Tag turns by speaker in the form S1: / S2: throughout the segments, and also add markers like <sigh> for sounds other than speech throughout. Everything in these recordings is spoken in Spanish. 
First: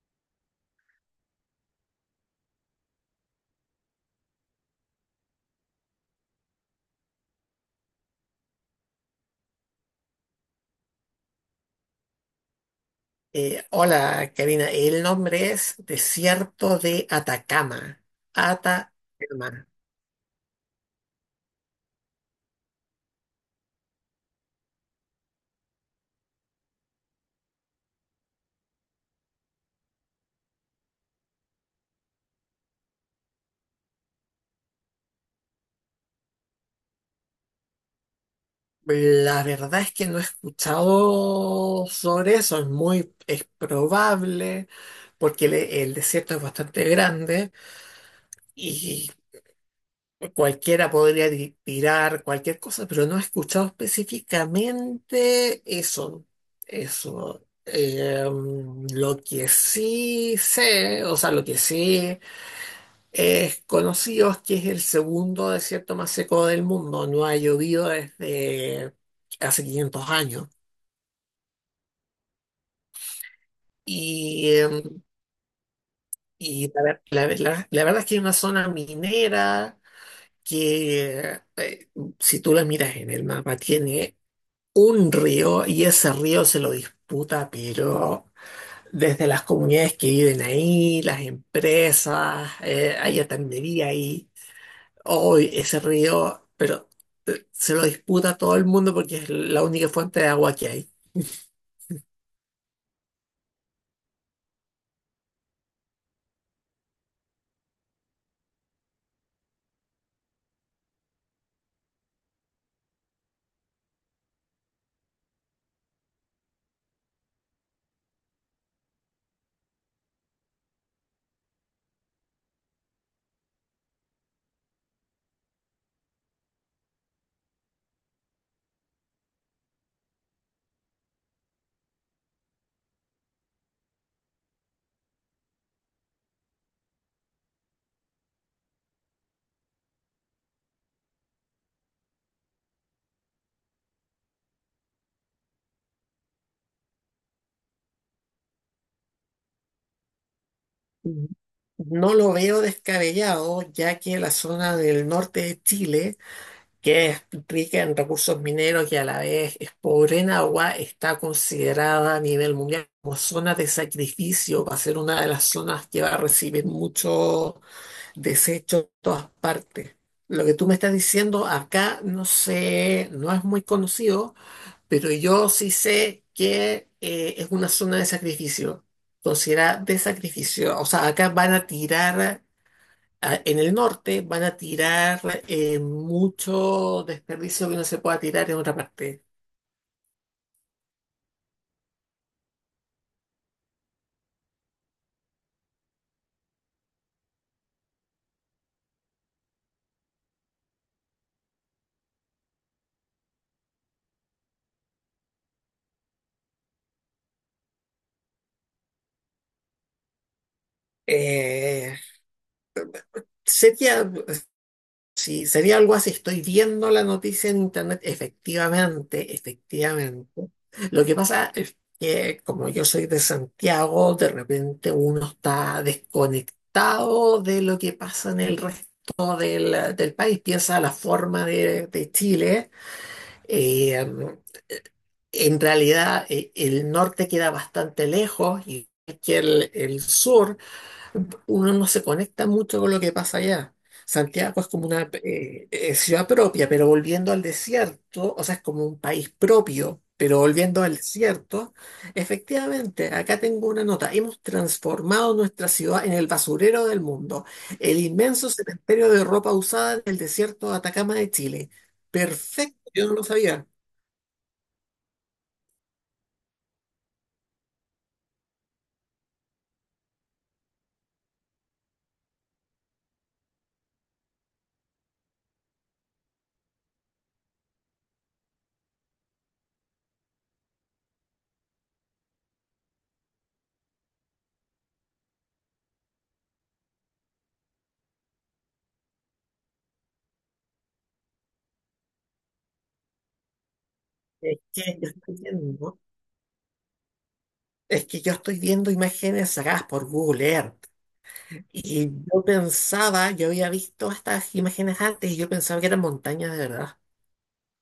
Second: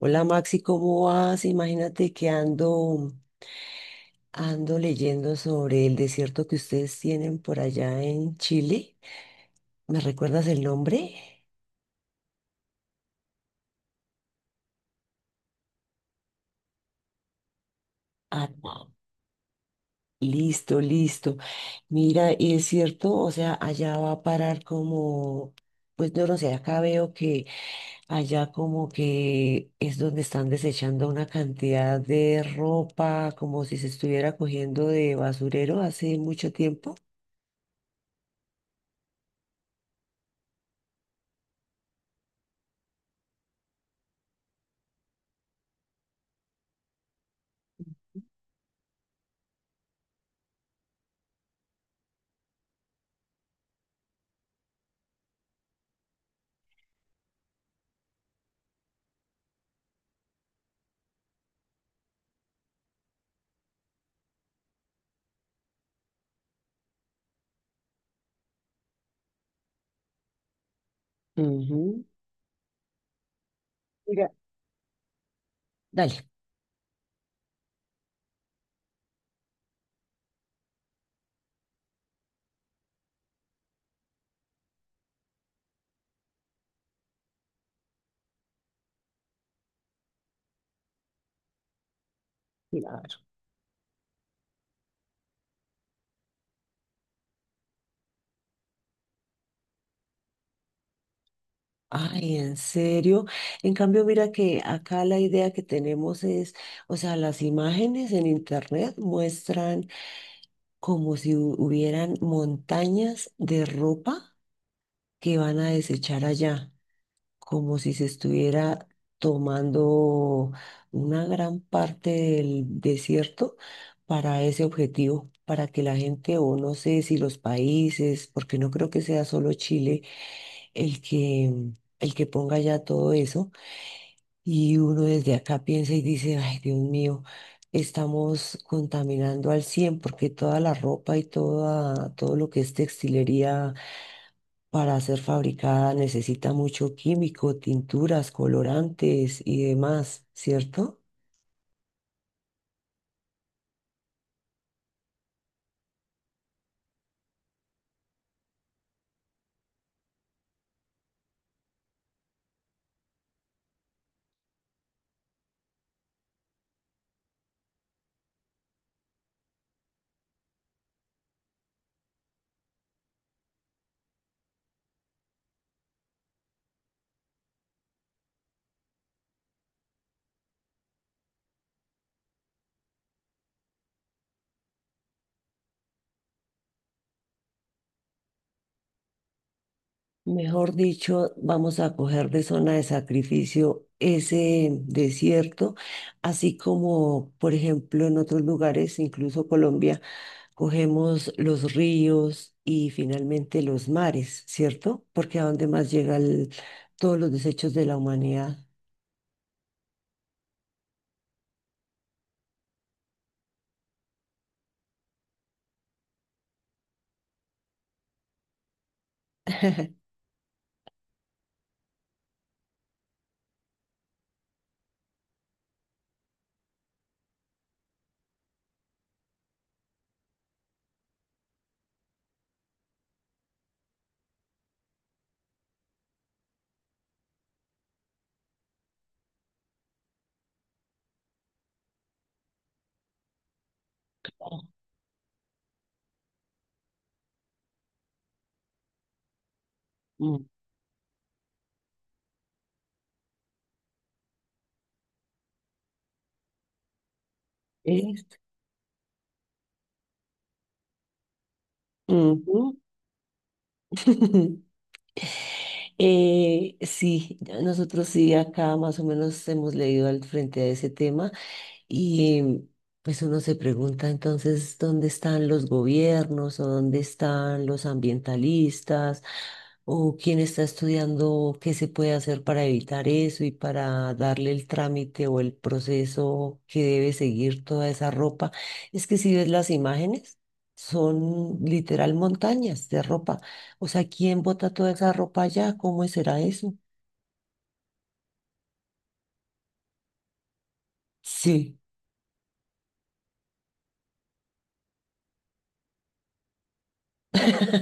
S1: Hola Maxi, ¿cómo vas? Imagínate que ando leyendo sobre el desierto que ustedes tienen por allá en Chile. ¿Me recuerdas el nombre?
S2: Hola, Karina. El nombre es Desierto de Atacama.
S1: Ah, no.
S2: Atacama.
S1: Listo, listo. Mira, y es cierto, o sea, allá va a parar como, pues no lo sé, acá veo que allá como que es donde están desechando una cantidad de ropa, como si se estuviera cogiendo de basurero hace mucho tiempo.
S2: La verdad es que no he escuchado sobre eso. Es probable, porque el desierto es bastante grande y cualquiera podría tirar cualquier cosa, pero no he escuchado específicamente eso. Eso. Eh, lo que sí sé, o sea, lo que sí. Es conocido que es el segundo desierto más seco del mundo. No ha llovido desde hace 500 años.
S1: Ujú. Mira,
S2: Y, eh,
S1: dale.
S2: y la verdad es que es una zona minera que, si tú la miras en el mapa, tiene un río y ese río se lo disputa, pero desde las comunidades que viven ahí, las empresas,
S1: Claro.
S2: hay atendería ahí. Hoy ese río, pero se lo disputa todo el mundo porque es la única fuente de agua que hay.
S1: Ay, en serio. En cambio, mira que acá la idea que tenemos es, o sea, las imágenes en internet muestran como si hubieran montañas de ropa que van a desechar allá, como si se estuviera tomando una gran parte del desierto para ese objetivo, para que la gente, o no sé si los países, porque no creo que sea solo Chile el que, el que ponga ya todo eso. Y uno desde acá piensa y dice, ay, Dios mío, estamos contaminando al cien, porque toda la ropa y todo lo que es textilería para ser fabricada necesita mucho químico, tinturas, colorantes y demás, ¿cierto?
S2: Mm. No lo veo descabellado, ya que la zona del norte de Chile, que es rica en recursos mineros y a la vez es pobre en agua, está considerada a nivel mundial como zona de sacrificio. Va a ser una de las zonas que va a recibir mucho desecho de todas partes. Lo que tú me estás diciendo acá no sé, no es muy conocido. Pero yo sí sé que es una zona de sacrificio, considerada de sacrificio. O sea, acá van a tirar, en el norte van a tirar mucho desperdicio que no se pueda tirar en otra parte.
S1: Mejor dicho, vamos a coger de zona de sacrificio ese desierto, así como, por ejemplo, en otros lugares, incluso Colombia, cogemos los ríos y finalmente los mares, ¿cierto? Porque a dónde más llegan todos los desechos de la humanidad.
S2: Eh, sería, Sí, sería algo así. Estoy viendo la noticia en internet, efectivamente,
S1: <laughs>
S2: efectivamente. Lo que pasa es que como yo soy de Santiago, de repente uno está desconectado de lo que pasa en el resto del país, piensa la forma de Chile. eh, en realidad, el norte queda bastante lejos, y que el sur uno no se conecta mucho con lo que pasa allá. Santiago es como una ciudad propia, pero volviendo al desierto, o sea, es como un país propio, pero
S1: Mm.
S2: volviendo al desierto, efectivamente, acá tengo una nota, hemos transformado nuestra ciudad en el basurero del mundo, el
S1: es-
S2: inmenso cementerio de ropa usada del desierto de Atacama de Chile.
S1: Ujú.
S2: Perfecto, yo no lo sabía.
S1: <laughs> Sí, ya nosotros sí acá más o menos hemos leído al frente a ese tema. Y pues uno se pregunta entonces dónde están los gobiernos o dónde están los ambientalistas o quién está estudiando qué se puede hacer para evitar eso y para darle el trámite o el proceso que debe seguir toda esa ropa. Es que si ves las imágenes, son literal montañas de ropa. O sea, ¿quién
S2: Es
S1: bota toda
S2: que yo
S1: esa
S2: estoy
S1: ropa allá?
S2: viendo, ¿no?
S1: ¿Cómo será eso?
S2: Es que yo estoy viendo imágenes sacadas por Google Earth.
S1: Sí.
S2: Y yo pensaba, yo había visto estas imágenes antes y yo pensaba que eran montañas de verdad.
S1: <laughs>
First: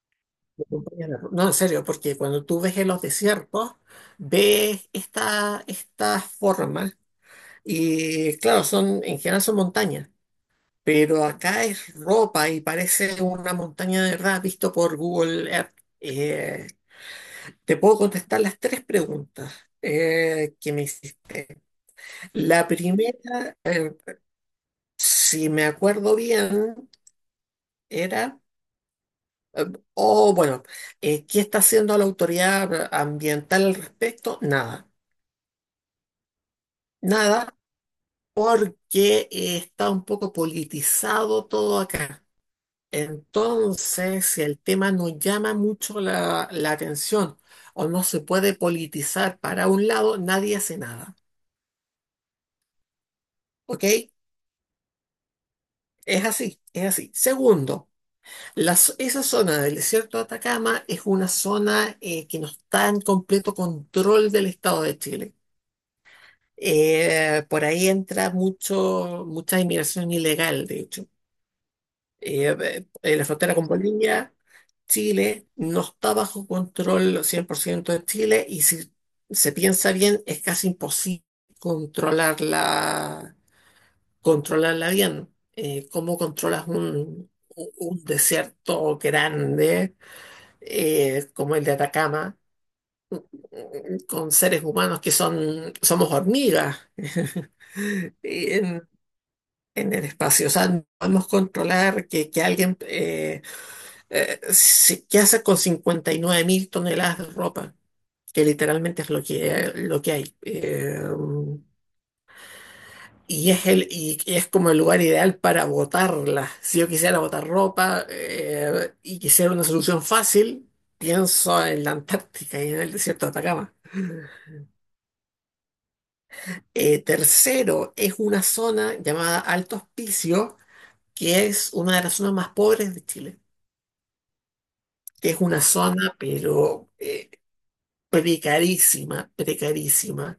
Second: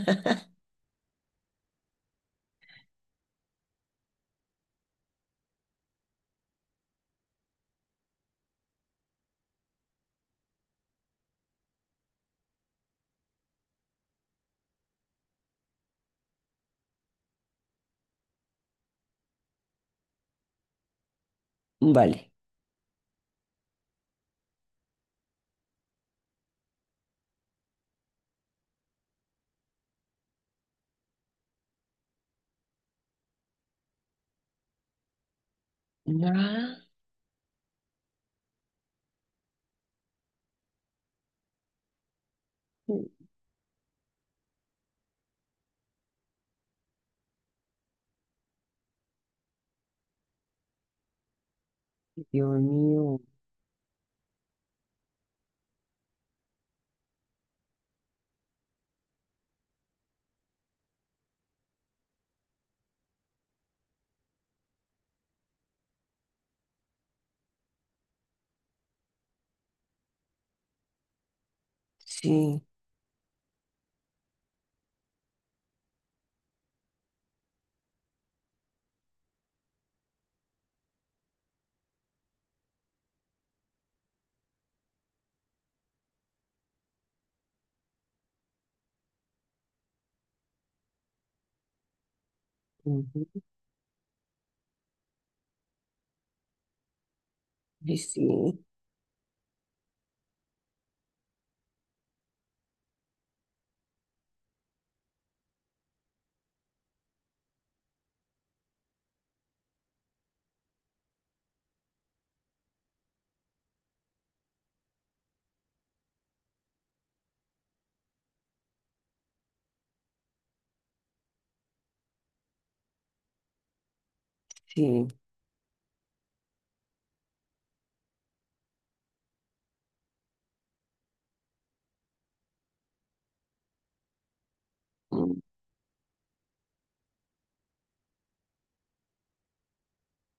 S2: No, en serio, porque cuando tú ves en los desiertos, ves estas formas y claro, son, en general son montañas, pero acá es ropa y parece una montaña de verdad visto por Google Earth. Eh, Te puedo contestar las tres preguntas que me hiciste.
S1: Vale.
S2: La primera, si me acuerdo bien, era... Eh, O bueno, ¿qué está haciendo la autoridad ambiental al respecto? Nada,
S1: Ah,
S2: nada, porque está un poco politizado todo acá. Entonces, si el tema no llama mucho la atención o no se puede politizar para un lado, nadie hace nada.
S1: Dios mío.
S2: ¿Ok? Es así, es así. Segundo, esa zona del desierto de Atacama es una zona que no está en completo control del Estado de Chile. Por ahí entra mucha inmigración ilegal, de hecho.
S1: Sí,
S2: En la frontera con Bolivia, Chile no está bajo control 100% de Chile y si se piensa bien, es casi imposible controlarla, controlarla bien. ¿Cómo controlas un desierto grande como el de Atacama
S1: ujú,
S2: con seres humanos que son, somos hormigas? <laughs>
S1: ay, sí,
S2: En- en el espacio. O sea, no podemos controlar que alguien, ¿qué hace con 59 mil toneladas de ropa? Que literalmente es lo que hay. Y es el y es como el lugar ideal para botarla. Si yo quisiera botar ropa, y quisiera una solución fácil, pienso en la Antártica y en el desierto de Atacama.
S1: sí.
S2: Tercero, es una zona llamada Alto Hospicio, que es una de las zonas más pobres de Chile. Que
S1: Mm,
S2: es una zona, pero precarísima, precarísima.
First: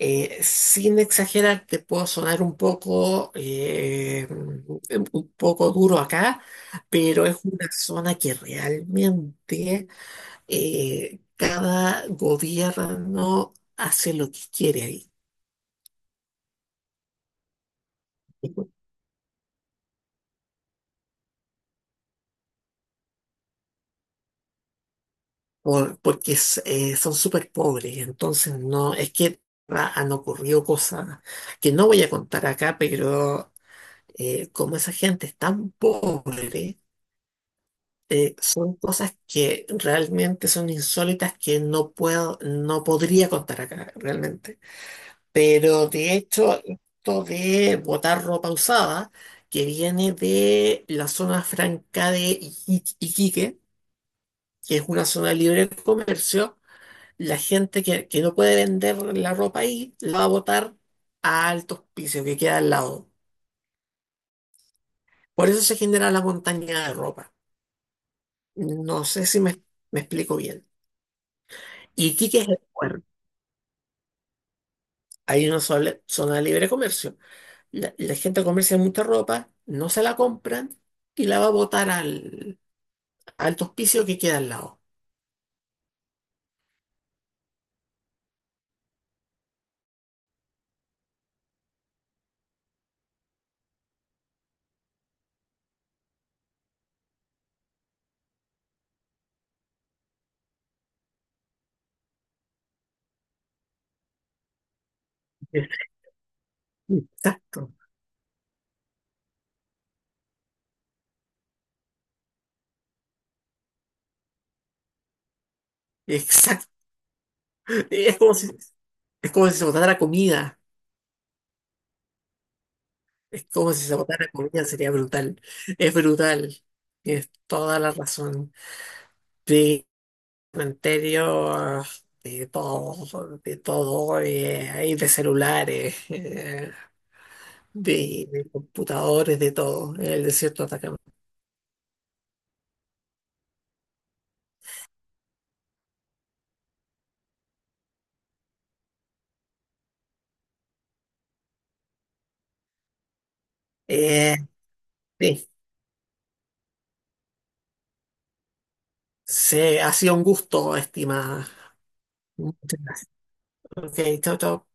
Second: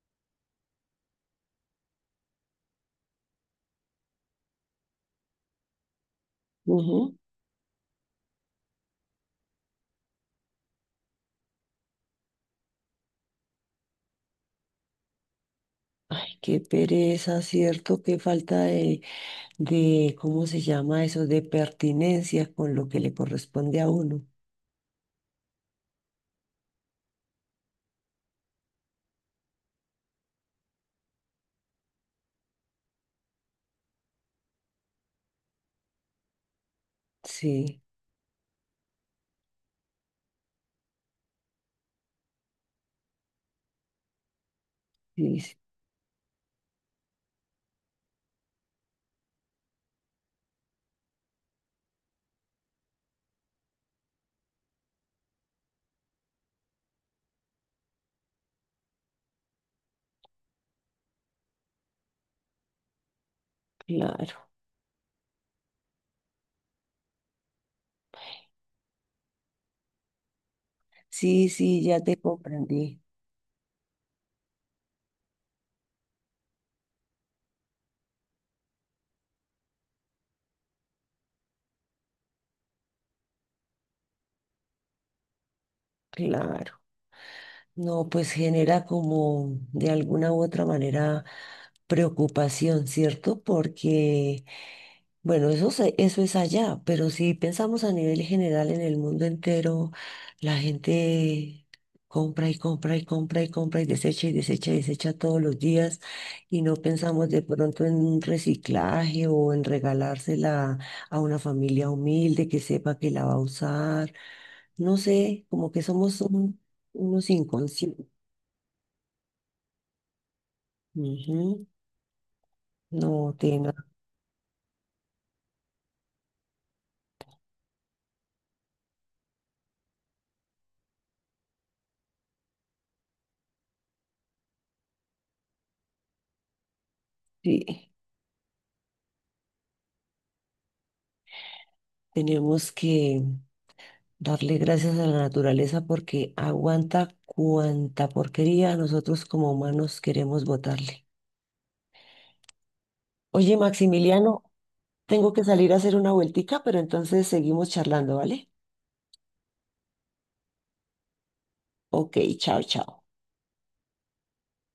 S2: Sin exagerar, te puedo sonar un poco duro acá,
S1: ujú.
S2: pero es una zona que realmente cada gobierno hace lo que quiere ahí.
S1: Ay, qué pereza, ¿cierto? Qué falta de, ¿cómo se llama eso? De pertinencia con lo que le corresponde a uno.
S2: Porque es, son súper pobres, entonces no, es que ah, han ocurrido cosas que no voy a contar acá, pero como esa gente es tan pobre,
S1: Sí,
S2: son cosas que realmente son insólitas que no puedo, no podría contar acá realmente.
S1: sí, sí,
S2: Pero de hecho, esto de botar ropa usada, que viene de la zona franca de Iquique, que es una zona libre de comercio, la gente que no puede vender la ropa ahí, la va a botar a altos pisos que queda al lado.
S1: claro.
S2: Por eso se genera la montaña de ropa. No sé si me, Me explico bien.
S1: Sí, sí, ya te
S2: Iquique es el
S1: comprendí.
S2: puerto. Hay una zona de libre comercio. La gente comercia mucha ropa, no se la compran y la va a botar al hospicio que queda al lado.
S1: Claro. No, pues genera como de alguna u otra manera preocupación, ¿cierto? Porque bueno, eso, eso es allá, pero si pensamos a nivel general en el mundo entero, la gente compra y compra y compra y compra y desecha y desecha y desecha todos los días, y no pensamos de
S2: Exacto,
S1: pronto en un reciclaje o en regalársela a una familia humilde que sepa que la va a usar. No sé, como que somos
S2: exacto.
S1: unos inconscientes.
S2: Es como si, es como si se botara comida.
S1: Ujú. No,
S2: Es como
S1: Tena,
S2: si se botara comida, sería brutal. Es brutal. Tienes toda la razón. De cementerio, ah, de todo, ahí de celulares.
S1: sí,
S2: De computadores, de todo, en el desierto de Atacama.
S1: tenemos que... darle gracias a la naturaleza porque aguanta cuanta porquería nosotros como humanos queremos botarle. Oye,
S2: Eh,
S1: Maximiliano, tengo que
S2: sí,
S1: salir a hacer una vueltica, pero entonces seguimos charlando, ¿vale?
S2: se, ha sido un gusto, estimada.
S1: Ok, chao,
S2: Muchas
S1: chao.
S2: gracias. Ok, chao, chao.